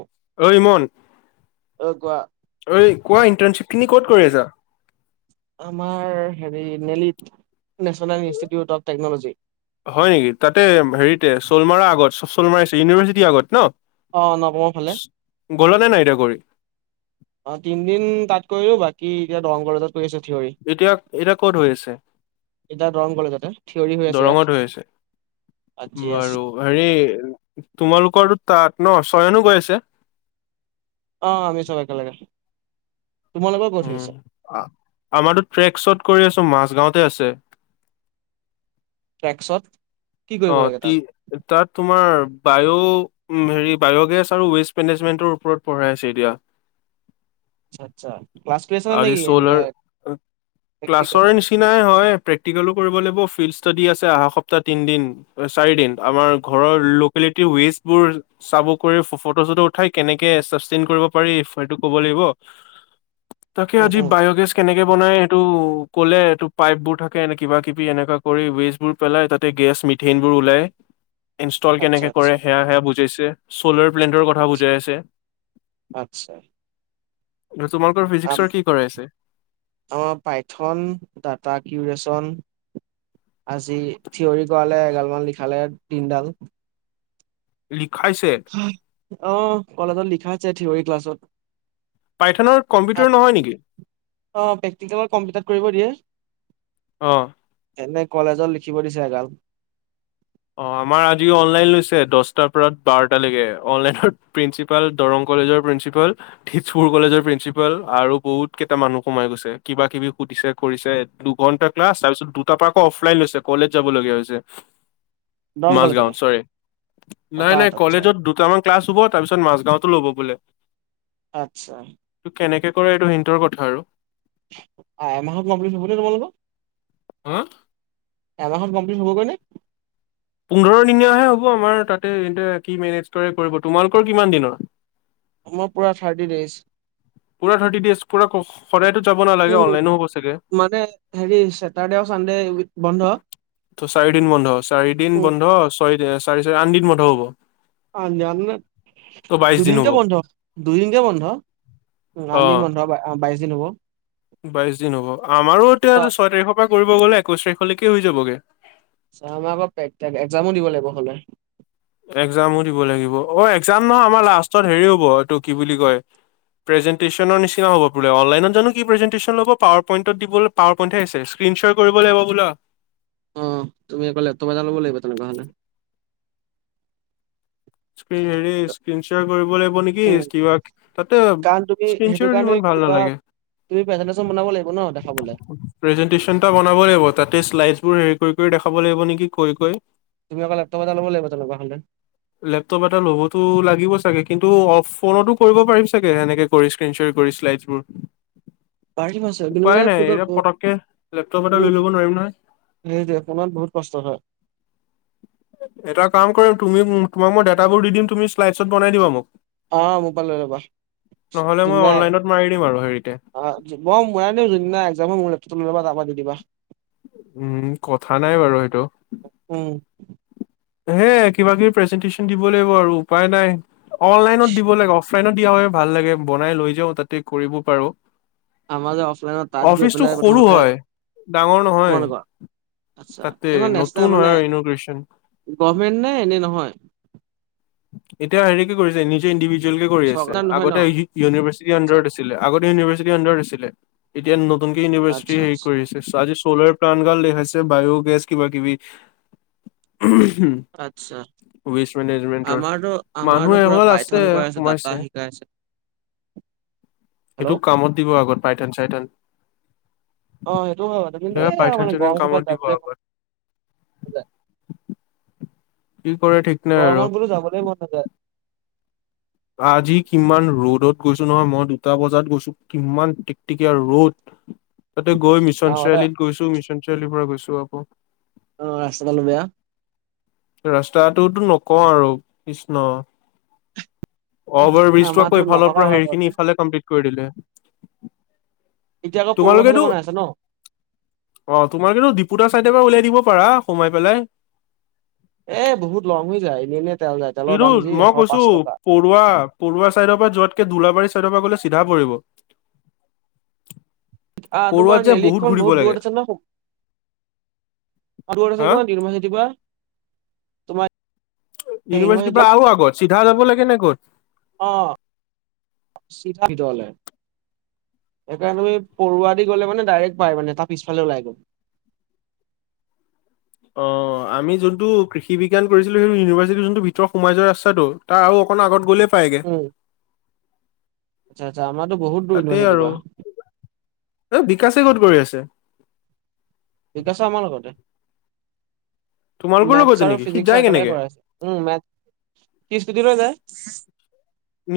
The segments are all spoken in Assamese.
অ ঐ মন কোৱা ঐ কোৱা ইণ্টাৰ্ণশ্বিপখিনি ক'ত কৰি আছা? আমাৰ হেৰি নেলিত, নেশচনেল ইনষ্টিটিউট অফ টেকনলজি। হয় নেকি তাতে হেৰিতে চ'লমাৰ আগত, চ'লমাৰ আছে ইউনিভাৰ্চিটিৰ আগত ন। অ নৱমৰ ফালে গল নে নাই দে কৰি? অ' তিনদিন তাত কৰিলো বাকী এতিয়া দংঘাত এতিয়া, এতিয়া ক'ত হৈ আছে? কজ থিয়ৰী হৈ আছে দৰঙত ইয়াত। হৈ আছে জি এছ বাৰু হেৰি, তোমালোকৰো তাত ন চয়নো গৈ আছে? অ'আমি চব একেলগে। তোমালোকৰ ক'ত হৈ উম আছে আমাৰো ট্ৰেক শ্বত কৰি আছো মাছ গাঁৱতে আছে। ট্ৰেক্সত। কি কৰিব অ' লাগে তাত তাত তোমাৰ বায়', হেৰি বায়' গেছ আৰু ৱেষ্ট মেনেজমেন্টৰ ওপৰত পঢ়াই আছে এতিয়া। আ আচ্ছা, ক্লাছ কৰি আছ আজি নেকি? চ'লাৰ প্ৰেক্টিকেল ক্লাছৰ নিচিনাই হয় প্ৰেক্টিকেলো কৰিব লাগিব ফিল্ড ষ্টডি আছে অহা সপ্তাহ তিনদিন। চাৰি দিন আমাৰ ঘৰৰ লোকেলিটিৰ ৱেচ বোৰ চাব কৰি ফটো চটো উঠাই কেনেকে পাৰিটো কব লাগিব। তাকে উম আজি উম বায় গেছ কেনেকে বনাই সেইটো ক'লে এইটো পাইপবোৰ থাকে এ কিবা কিবি এনেকা কৰি ৱেষ্টবোৰ পেলাই তাতে গেছ মি ধনবোৰ ওলাই ইনষ্টল আচ্ছা কেনেকৈ কৰে আচ্ছা সেয়া সেয়া বুজাইছে। ছ'লাৰ প্লেণ্টৰ কথা আচ্ছা বুজাই আছে। আচ্ছা তোমালোকৰ ফিজিক্সৰ কি কৰাইছে আমাৰ পাইথন ডা, কিৰি আজি থিয়ৰি কৰালে এগাল মান লিখালে দিনডাল। লিখাইছে অ, কলেজত লিখাছে, থিয়ৰী ক্লাছত। পাইথনৰ কম্পিউটাৰ নহয় নেকি অ, প্ৰেকটিকেল কম্পিউটাৰ কৰিব দিয়ে। আহ। এনে কলেজত লিখিব দিছে, এগাল। অ, আমাৰ আজি অনলাইন লৈছে, দহটাৰ পৰা বাৰটালৈকে অনলাইন প্ৰিন্সিপাল দৰং। কলেজৰ প্ৰিঞ্চিপাল থিজপুৰ কলেজৰ প্ৰিন্ঞ্চিপাল আৰু বহুত কেইটা মানুহ কোমাই গৈছে কিবা, কিবি পুতিছে, কৰিছে, দুঘণ্টা। ক্লাছ তাৰপিছত দুটাৰ পৰা আকৌ অফলাইন লৈছে কলেজ যাবলগীয়া হৈছে। দৰং কলেজতে, মাজগাঁৱত, চৰি। অ', নাই, তাত নাই, আচ্ছা, কলেজত দুটামান ক্লাছ হ'ব তাৰপিছত মাজগাওতো ল'ব বোলে। আত্ছা। ত কেনেকে কৰে এইটো হিন্তৰ কথা আৰু। এমাহত গমপ্লিট হ'বনে তোমালোক হা এমাহত। হ'ব, কনে পোন্ধৰ দিনীয়াহে হ'ব আমাৰ তাতে এ, কি, মেনেজ কৰে কৰিব তোমালোকৰ কিমান দিনৰ মই পুৰা থাৰ্টি ডেইজ। পুৰা থটিজ, পুৰা সদায়তো যাব নালাগে, উম। অনলাইনো হ'ব চাগে। মানে হেৰি চেটাৰডে আৰু চানডে, বন্ধ। ত, চাৰিদিন বন্ধ, চাৰিদিন উম, বন্ধ, ছয়, চাৰি, চাৰি আন দিন বন্ধ হ'ব। অজান, ত' বাইশ দিন দুদিনক হ'ব বন্ধ, দুদিনকে বন্ধ। অ আনিম বন্ধ, বাইশ দিন হ'ব। বাইশ দিন হ'ব। আমাৰো এতিয়া ছয় তাৰিখৰ পৰা কৰিব গ'লে একৈশ তাৰিখলৈকে হৈ যাবগে। চ, আমাৰ আকৌ একজামো দি'ব লাগিব হ'লে। একজামো দিব লাগিব অ, একজাম নহয়, আমাৰ লাষ্টত হেৰি হ'ব এইটো কি বুলি কয়। প্ৰেজেটেশ নিচিনা হ'বোলাইন জানো কি প্ৰেন্টন'ব পাৱাৰ পইন্ দ, পাৱাৰই তিন, চাৰ কৰিব লাগিব বোলা। আহ, তুমি কলে ত বজা ল'ব লাগিব, তেনেকুৱা হ'লে। হেৰি স্নাৰ কৰিব লাগিব নেকি উম, কিবা তাতে কাৰণ তুমি সেইটো কাৰণে স্কনাৰমান ভাল ভাল কিবা নালাগে। তুমি প্ৰেজেন্টেচন বনাব লাগিব ন দেখাবলে। প্ৰেজেনটচনটা বনাব লাগিব, তাতে্লাই টোৰ হেৰি কৰি, কৰি দেখাব লাগিব নেকি কৈ, কৈ তুমি অ, লেপটপত যালাব লাগিবাে। লেপটপ এটা ল'বতো লাগিব চাগে। কিন্তু অফ ফোনতো কৰিব পাৰিম চাগে সেনেকে কৰিক্ৰন শ্ব কৰি লাইজ মোৰ পাৰিম আছে কিন্তু উপায় মানে নাই, ফোনত এতিয়া বহুত পটককে, লেপটপ এটা লৈ ল'ব নোৱাৰিম নহয়। সেইটোৱপোনত বহুত কষ্ট হয়। এটা কাম কৰিম তুমি তোমাক মই ডেত বোৰ দি দিম তুমি শ্লাইডছত বনাই দিবা মোক অ, মো, পাই য'বা। নহ'লে ই, মই অনলাইনত মাৰি দিম আৰু হেৰিতে অ, মৰ, মৰাু এক ম তুমি বাবা যাবা দি দিবা। উম, কথা নাই বাৰু সেইটো। [inaudible] হে, কিবা, কিবি প্ৰেজেন্টচন দিব লাগিব। আৰু উপায় নাই, অনলাইনত দিব লাগে। ফ্ৰেডত দিয়া হয়, ভাল লাগে। বনাই লৈ যাওঁ তাতে কৰিব পাৰো। আমাৰ যে অফলাইনত তাত গৈ অফিচটো পেলাই সৰু প্ৰথমতে হয়, ডাঙৰ নহয়। তোমালোকৰ আচ্ছা তাতে নতুন হয়, ইনোগ্ৰেশন। গভমেণ্ট নে এনে নহয়? এতিয়া হেৰি কি কৰিছে নিজে ইণ্ডিভিজ ভিজুৱেল কৰি আছে। চৰকাৰ নহয় ন? আগতে ই-ইউনিভাৰ্চিটি আচ্ছা, আণ্ডাৰত আছিলে। আগতে ইউনিভাৰ্চিটি আণ্ডাৰত আছিলে। এতিয়া ন তুনযে ইউনিভাৰ্চিটি আচ্ছা, হেৰি আচ্ছা, কৰিছে, আজি চ'লাৰ প্লানট গাল দেখাইছে, বায়' গেছ কিবা কিবি। আচ্ছা। ৱেষ্ট মেনেজমেণ্ট টৰ, আমাৰতো আমাৰতো মানুহ পুৰা [unintelligible] আছে পাইথন কৰাই ডাটা সোমাইছে। শিকাই আছে। হেল্ল'? এইটো কামত দিব আগত পাইঠান চাইঠান। অ সেইটো হয় বাৰু কিন্তু এ, এই পাইঠান মানে চাইঠান গৰম খোপাত কামত দিব যাবলৈ মন আগত। [inaudible] নাযায় কি কৰে ঠিক নাই আৰু গৰমত বোলো যাবলেই মন নাযায়। আজি কিমান ৰ'দত গৈছো নহয়, মই দুটা বজাত গৈছো কিমান টিকটিকীয়া ৰ'দ। তাতে গৈ মিছন আহ এটা চাৰিআলিত গৈছো, মিছন চাৰিআলিৰ পৰা গৈছো আকৌ। অ, ৰাস্তা গালো বেয়া। ৰাস্তাটোতো নকওঁ আৰু, কৃষ্ণ! অভাৰ ব্ৰিজটো আমাৰতো আকৌ ইফালৰ নথকা পৰা হয় হেৰি খিনি ঘৰতে ইফালে কমপ্লিট কৰি দিলে। এতিয়া আকৌ পৰুৱা ফালে তোমালোকেতো, বনাই আছে ন অ, তোমালোকেতো ডিপুতা চাইডৰ পৰা উলাই দিব পাৰা, সোমাই পেলাই। এ বহুত লং হৈ যায়, এনেই এনে তেল যায় তেলৰ কিন্তু দাম যি মই এশ কৈছো পাঁচ টকা পৰুৱা পৰুৱা চাইডৰ পৰা যোৱাতকে ধোলাবাৰী চাইডৰ পৰা গলে চিধা পৰিব। আহ, পৰুৱাত তোমাৰ যে নেলিখন ঘূৰিব বহুত লাগে দূৰত আছে ন' আৰু ত হা আ য দিমাহ খতিপা [unintelligible] ইউনিভাৰ্চিটিৰ পৰা আৰু আগত, চিধা যাব লাগে নে ক'ত? অহ', চিধা, ভিতৰলে। সেইকাৰণে আমি পৰুৱা দি গ'লে মানে ডাইৰেক্ট পাই, মানে তাৰ পিছফালে ওলাই গৈ। অ', আমি যোনটো কৃষিবিজ্ঞান কৰিছিলোঁ, সেইটো ইউনিভাৰ্চিটি যোনটো ভিতৰত সোমাই যোৱা ৰাস্তাটো তাৰ আৰু অকণ আগত গ'লেই পাইগে। উম আচ্ছা আচ্ছা আমাৰতো বহুত দূৰ তাতে ইউনিভাৰ্চিটিৰ আৰু, পৰা এ, বিকাশে ক'ত কৰি আছে? বিকাশো আমাৰ লগতে তোমালোকৰো মেথছ লগতে আৰু নেকি সি যায় ফিজিক্সৰ একেলগে কেনেকে কৰাইছে, উম, মে সি স্কুটি লৈ যায়।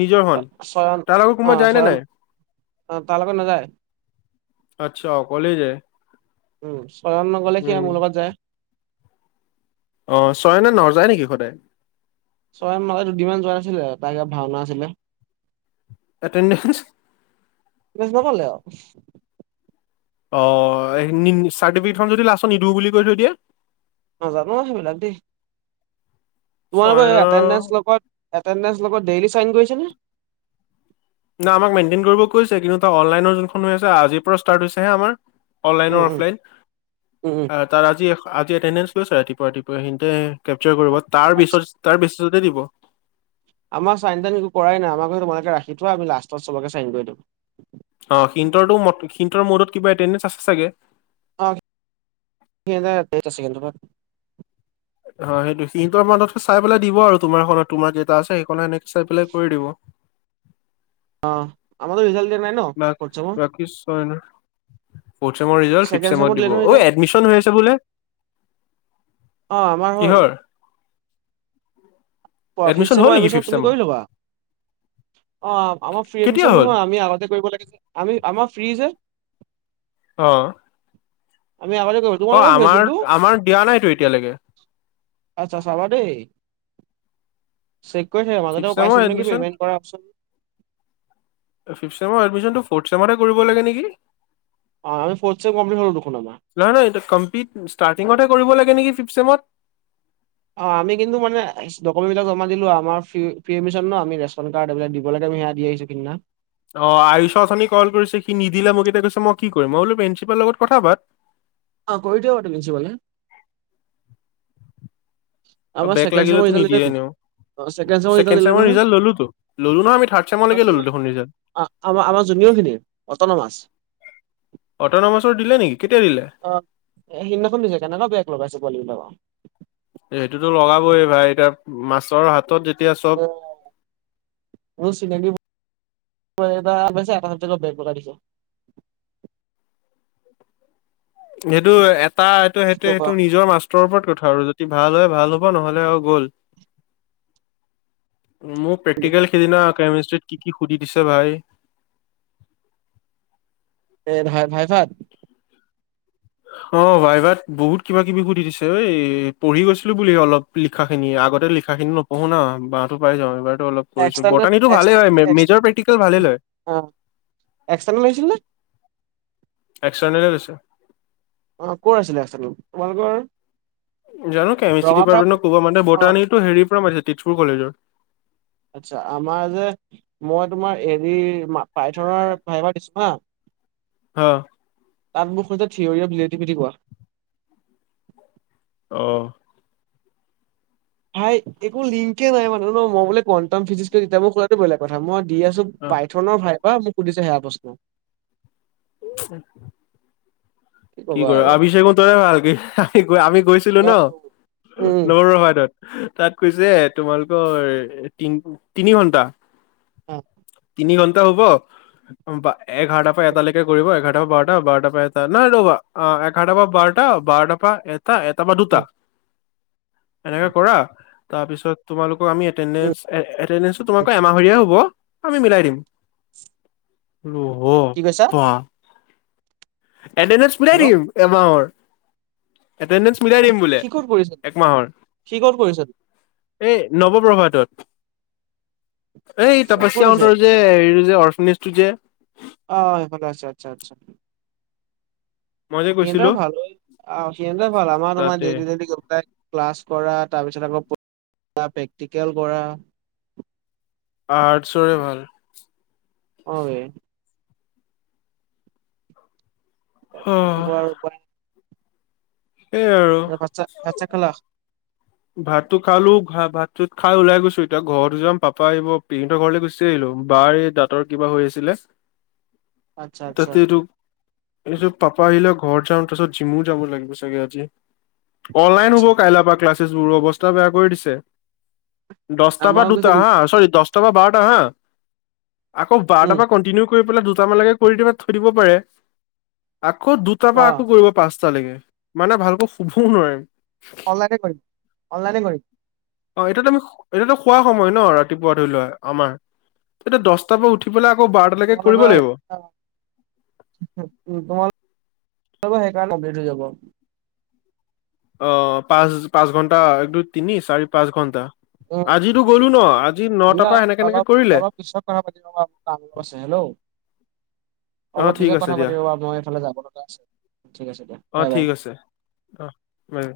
নিজৰ খন স্বয়ন তাৰ লগত কোনোবা অ', যায় নে স্বয়ন নাই? অ', তাৰ লগত নাযায়? আচ্ছা অকলেই যায়। উম, স্বয়ন নগ'লে সি উম, মোৰ লগত যায়। অ', স্বয়নে ন যায় নেকি সদায়? ছয়ন নহয় দুদিনমান যোৱা নাছিলে, তাৰ কিবা ভাওনা আছিলে। এতেন্দেঞ্চ। মেছেজ [inaudible] অ', চাৰ্টিফিকেট খন যদি লাষ্টত নিদিও বুলি কৈ থৈ দিয়ে? নাজানো আৰু সেইবিলাক দেই। তোমালোকৰ এই চয়নৰ এতেন্দেঞ্চ লগত, এতেণ্ডেঞ্চ লগত ডেইলি চাইন কৰিছেনে? না আমাক মেইনটেইন কৰিব কৈছে, কিন্তু তাৰ অনলাইনৰ যোনখন হৈ আছে আজিৰ পৰা ষ্টাৰ্ট হৈছেহে আমাৰ অনলাইন উম আৰু উম অফলাইন, উম উম আ তাৰ আজি, আজি এটেণ্ডেঞ্চ লৈছে ৰাতিপুৱা ৰাতিপুৱা সিহঁতে কেপচাৰ কৰিব, তাৰ আচ্ছা পিছত, তাৰ পিছতেই দিব। আমাৰ চাইন তাইন একো কৰাই নাই, আমাক কৈছে তোমালোকে ৰাখি থোৱা, আমি লাষ্টত চবকে চাইন কৰি দিম। অ', সিনটৰটো মত সিনটোৰ ম'ডত কিবা অতেন্দেন্স আছে চাগে। অ [unintelligible] হয় সেইটো সিহতৰ মানত চাই পেলাই দিব আৰু তোমাৰত তোমাৰ কেইটা আছে সেইখননে সেনেকে চাই পেলাই কৰি দিব। [inaudible] অ', আমাৰতো ৰিজাল্ট দিয়া নাই ন? বাক ফৌৰ্থ ছেমৰ? ফোৰ্ট চেমৰ ৰিজাল্ট ফিফত চেমট দিলে দিব। নহয় ৰিজাল্ট অই এডমিশন হৈ আছে বোলে। অ', আমাৰ হ'ল। কিহৰ [inaudible] অ', ফিফ্ট এডমিশন হ'ল চেমৰ নেকি এডমিছন ফিফ্থ তুমি চেমৰ কৰি ল'বা। অ', আমাৰ ফ্ৰী কেতিয়া এডমিছন হ'ল নহয় আমি আগতে কৰিব লাগে যে আমি আমাৰ ফ্ৰী যে। অ'। আমি আগতে কৰিব লাগে অ তোমালোকৰও হৈ আমাৰ আছিলটো। আমাৰ দিয়া নাইতো এতিয়ালৈকে আচ্ছা চাবা দেই। চেক কৰি থাকিবা মাজতে ফিফ্ট মই ছেমৰ পাইছিলো নেকি এডমিছন পেমেণ্ট কৰা অপচন ফিফ্ট ছেমৰ এডমিছনটো ফোৰ্ট ছেমতে কৰিব লাগে নেকি? অ আমি ফৰ্থ চেম কমপ্লিট হলো দেখোন আমাৰ নহয় নহয় কমপ্লিট ষ্টাৰ্টিঙতহে কৰিব লা নেকি ফিফ্টচেমত। অ', আমি কিন্তু মানে ডকুমেণ্টবিলাক জমা দিলো আমাৰ ফ্ৰী এডমিচন ন আমি ৰেচন কাৰ্ড এইবিলাক দিব লাগে। সেয়া দি আহিছোঁ সিদিনা। অ', আয়ুষৰ উঠনি কল কৰিছে। সি নিদিলে মোক এতিয়া কৈছে মই কি কৰিম মই বোলো প্ৰিঞ্চিপালৰ লগত কথা পাত। অ', কৰি দিব পাৰেটো প্ৰিঞ্চিপালে। আৰু আমাৰ বেক ছেকেণ্ড চেমৰ লাগিলেতো ৰিজাল্ট নিদিয়ে দিলেতো এনেও। অ ছেকেণ্ড ৰিজাল্ট ছেকেন্ড দিলে চেমৰ নহয় ৰিজাল্ট ললোতো ল'লো নহয় আমি থাৰ্ড নহয় ছেমৰলৈকে ল'লো নহয়, দেখোন ৰিজাল্ট। আমাৰ আমাৰ জুনিয়ৰখিনিৰ অটনমাছ। অটন'মাছৰ দিলে নেকি কেতিয়া দিলে? অ', এ সিদিনাখন দিছে কেনেকুৱা বেক লগাইছে পোৱালিবিলাকৰ। সেইটোতো লগাবই ভাই, এতিয়া মাছৰ হাতত যেতিয়া চব অ', মোৰ চিনাকী পোৱালি এটা এটা চাবজেকট বেক লগাই দিছে। সেইটো এটা এইটো কি সেইটো ক'বা সেইটো নিজৰ মাষ্টৰৰ ওপৰত কথা। আৰু যদি ভাল হয় ভাল হ'ব নহ'লে আৰু গ'ল। মোৰ আৰু প্ৰেক্টিকেল সিদিনা কেমিষ্ট্ৰিত কি কি সুধি দিছে ভাই। এ ভাই-ভাইভাত? অ', ভাইভাত বহুত কিবা কিবি সুধি দিছে ঐ পঢ়িও গৈছিলো বুলি অলপ লিখাখিনি। আগতে লিখাখিনি নপঢ়ো ন বাহঁটো পাই যাওঁ এবাৰ। অলপ কৰিছো এক্সটাৰ্নেল বৰটানীটো এক্স ভালেই হয়। মেজৰ প্ৰেক্টিকেল ভালেই হয়। এক্সতাৰনেল আহিছিল নে? এক্সট্ৰানেলে লৈছে। অ', ক'ত আছিলে এক্সট্ৰানেলটো তোমালোকৰ জানো কেমিষ্ট্ৰি ৰঙাপাৰা ডিপাৰ্টমেণ্টনো ক'ৰ পা মাতে, অ বটানীটো হেৰিৰ পৰা মাতিছে তেজপুৰ কলেজৰ। আচ্ছা আমাৰ যে মই তোমাৰ হেৰি পাইথনৰ ভাইভাৰ দিছো হা ৎ। অ'। তাত মোক সুধিছে থ্ৰিঅ'ৰি [unintelligible] কোৱা? অ' ভাই একো লিংকে নাই মানে ন মই বোলে কণ্টাম ফিজিক্সক তেতিয়া মই কটো বেলেগ কথা। মই দি আছো পাইথনৰ ভাইভা মোক সুধিছে সেয়া প্ৰশ্ন। [inaudible] কি ক'বা কৰ আৰু [unintelligible] আমি গৈছিলো অ ন। উম [inaudible] তাত কৈছে তোমালোকৰ তিন তিনি ঘন্টা। অ'। তিনি ঘণ্টা হ'ব, এঘাৰটা পৰা এটা কৰিব এঘাৰটা বা বাৰটা বাৰটা পৰা এটা, নাই ৰ'বা অ' এঘাৰটা বা বাৰটা বাৰটা এ এটা বা দুটা উম এনেকাে কৰা, তাৰপিছত তোমালোক অ আমি উম এটেন্ডেন্ট তোমালাক এমাহৰীয়া হব? আমি মিলাই দিম ৰহ। কি কৈছা তোৱা। এটেন্ডেন্ট হেল্ল' দিম এবাৰৰ। এটেন্ডেন্ট মিলাই দিম বোলে সি ক'ত কৰিছিল? একমাহৰ। সি ক'ত কৰিছিল? এই নৱপ্ৰভাতত এই আচ্ছা তপচ্য ক'ত আছে? অন্তৰ যে এই যে নিশ [unintelligible] যে অ', ভাল আছে। আচ্ছা আচ্ছা। মই যে এট গৈছিলো ভাল। অ', সিহতে ভাল আমাৰ তোমাৰ তাতে ডেইলী ডেইলী ক্লাছ কৰা, তাৰপিছত আকৌ এ প্ৰেক্টিকেল কৰা। আৰ্টচৰে ভাল। অ এ। কি কব অ' আৰু উপাই নাই। সেই আৰু এ বা [unintelligible] বাচ কলা ভাতটো খালো ভাতটো খাই ওলাই গৈছো, এতিয়া ঘৰত যাম পাপা আহিব পেহিতৰ ঘৰলে গুচি আহিলো। বাৰ এই দাঁতৰ কিবা হৈ আছিলে। আচ্ছা আচ্ছা। এই পিছত পাপা আহিলে ঘৰ যাওঁ তাৰপিছত জিমো যাব লাগিব চাগে আজি। অনলাইন হ'ব, আচ্ছা। কাইল পৰা ক্লাছেছবোৰ অৱস্থা বেয়া কৰি দিছে। দহটা বা আমাৰো দুটা গৈছে হা চৰি দহটা বা বাৰটা হা। আকৌ বাৰটা উম, বা কণ্টিনিউ পেলাই দুটা মানকে কৰি দিপেলাই থৈ দিব পাৰে, আকৌ দুটাৰ পৰা আকৌ অ' কৰিব পাঁচ চালেগে মানে ভালকৈ শুভোও নোৱাৰিম অনলাইনে কৰিম অনলাইনে কৰিম অ এইটো তো আমি এইটো খোৱা সময় ন ৰাতিপুৱা ধৰি লোৱা আমাৰ এতিয়া দছটাৰ পৰা উঠি পেলায়। তোমালোকে [unintelligible] [inaudible] যাব সেইকাৰণে [unintelligible] হৈ যাব। অ পাঁচ পাঁচ ঘণ্টা এক দু তিনি চাৰি পাঁচ ঘণ্টা উম', দিয়া পৰা সেনেকে এনেকে অলপ কৰিলে অলপ পিছত কথা পাতি লব অলপ কাম আছে। হেল্ল', অ', অ অলপ ঠিক পিছত আছে কথা দিয়া পাতিব বাৰু মই এফালে যাব লগা আছো ঠিক আছে দিয়া বাই বাই অহ বাই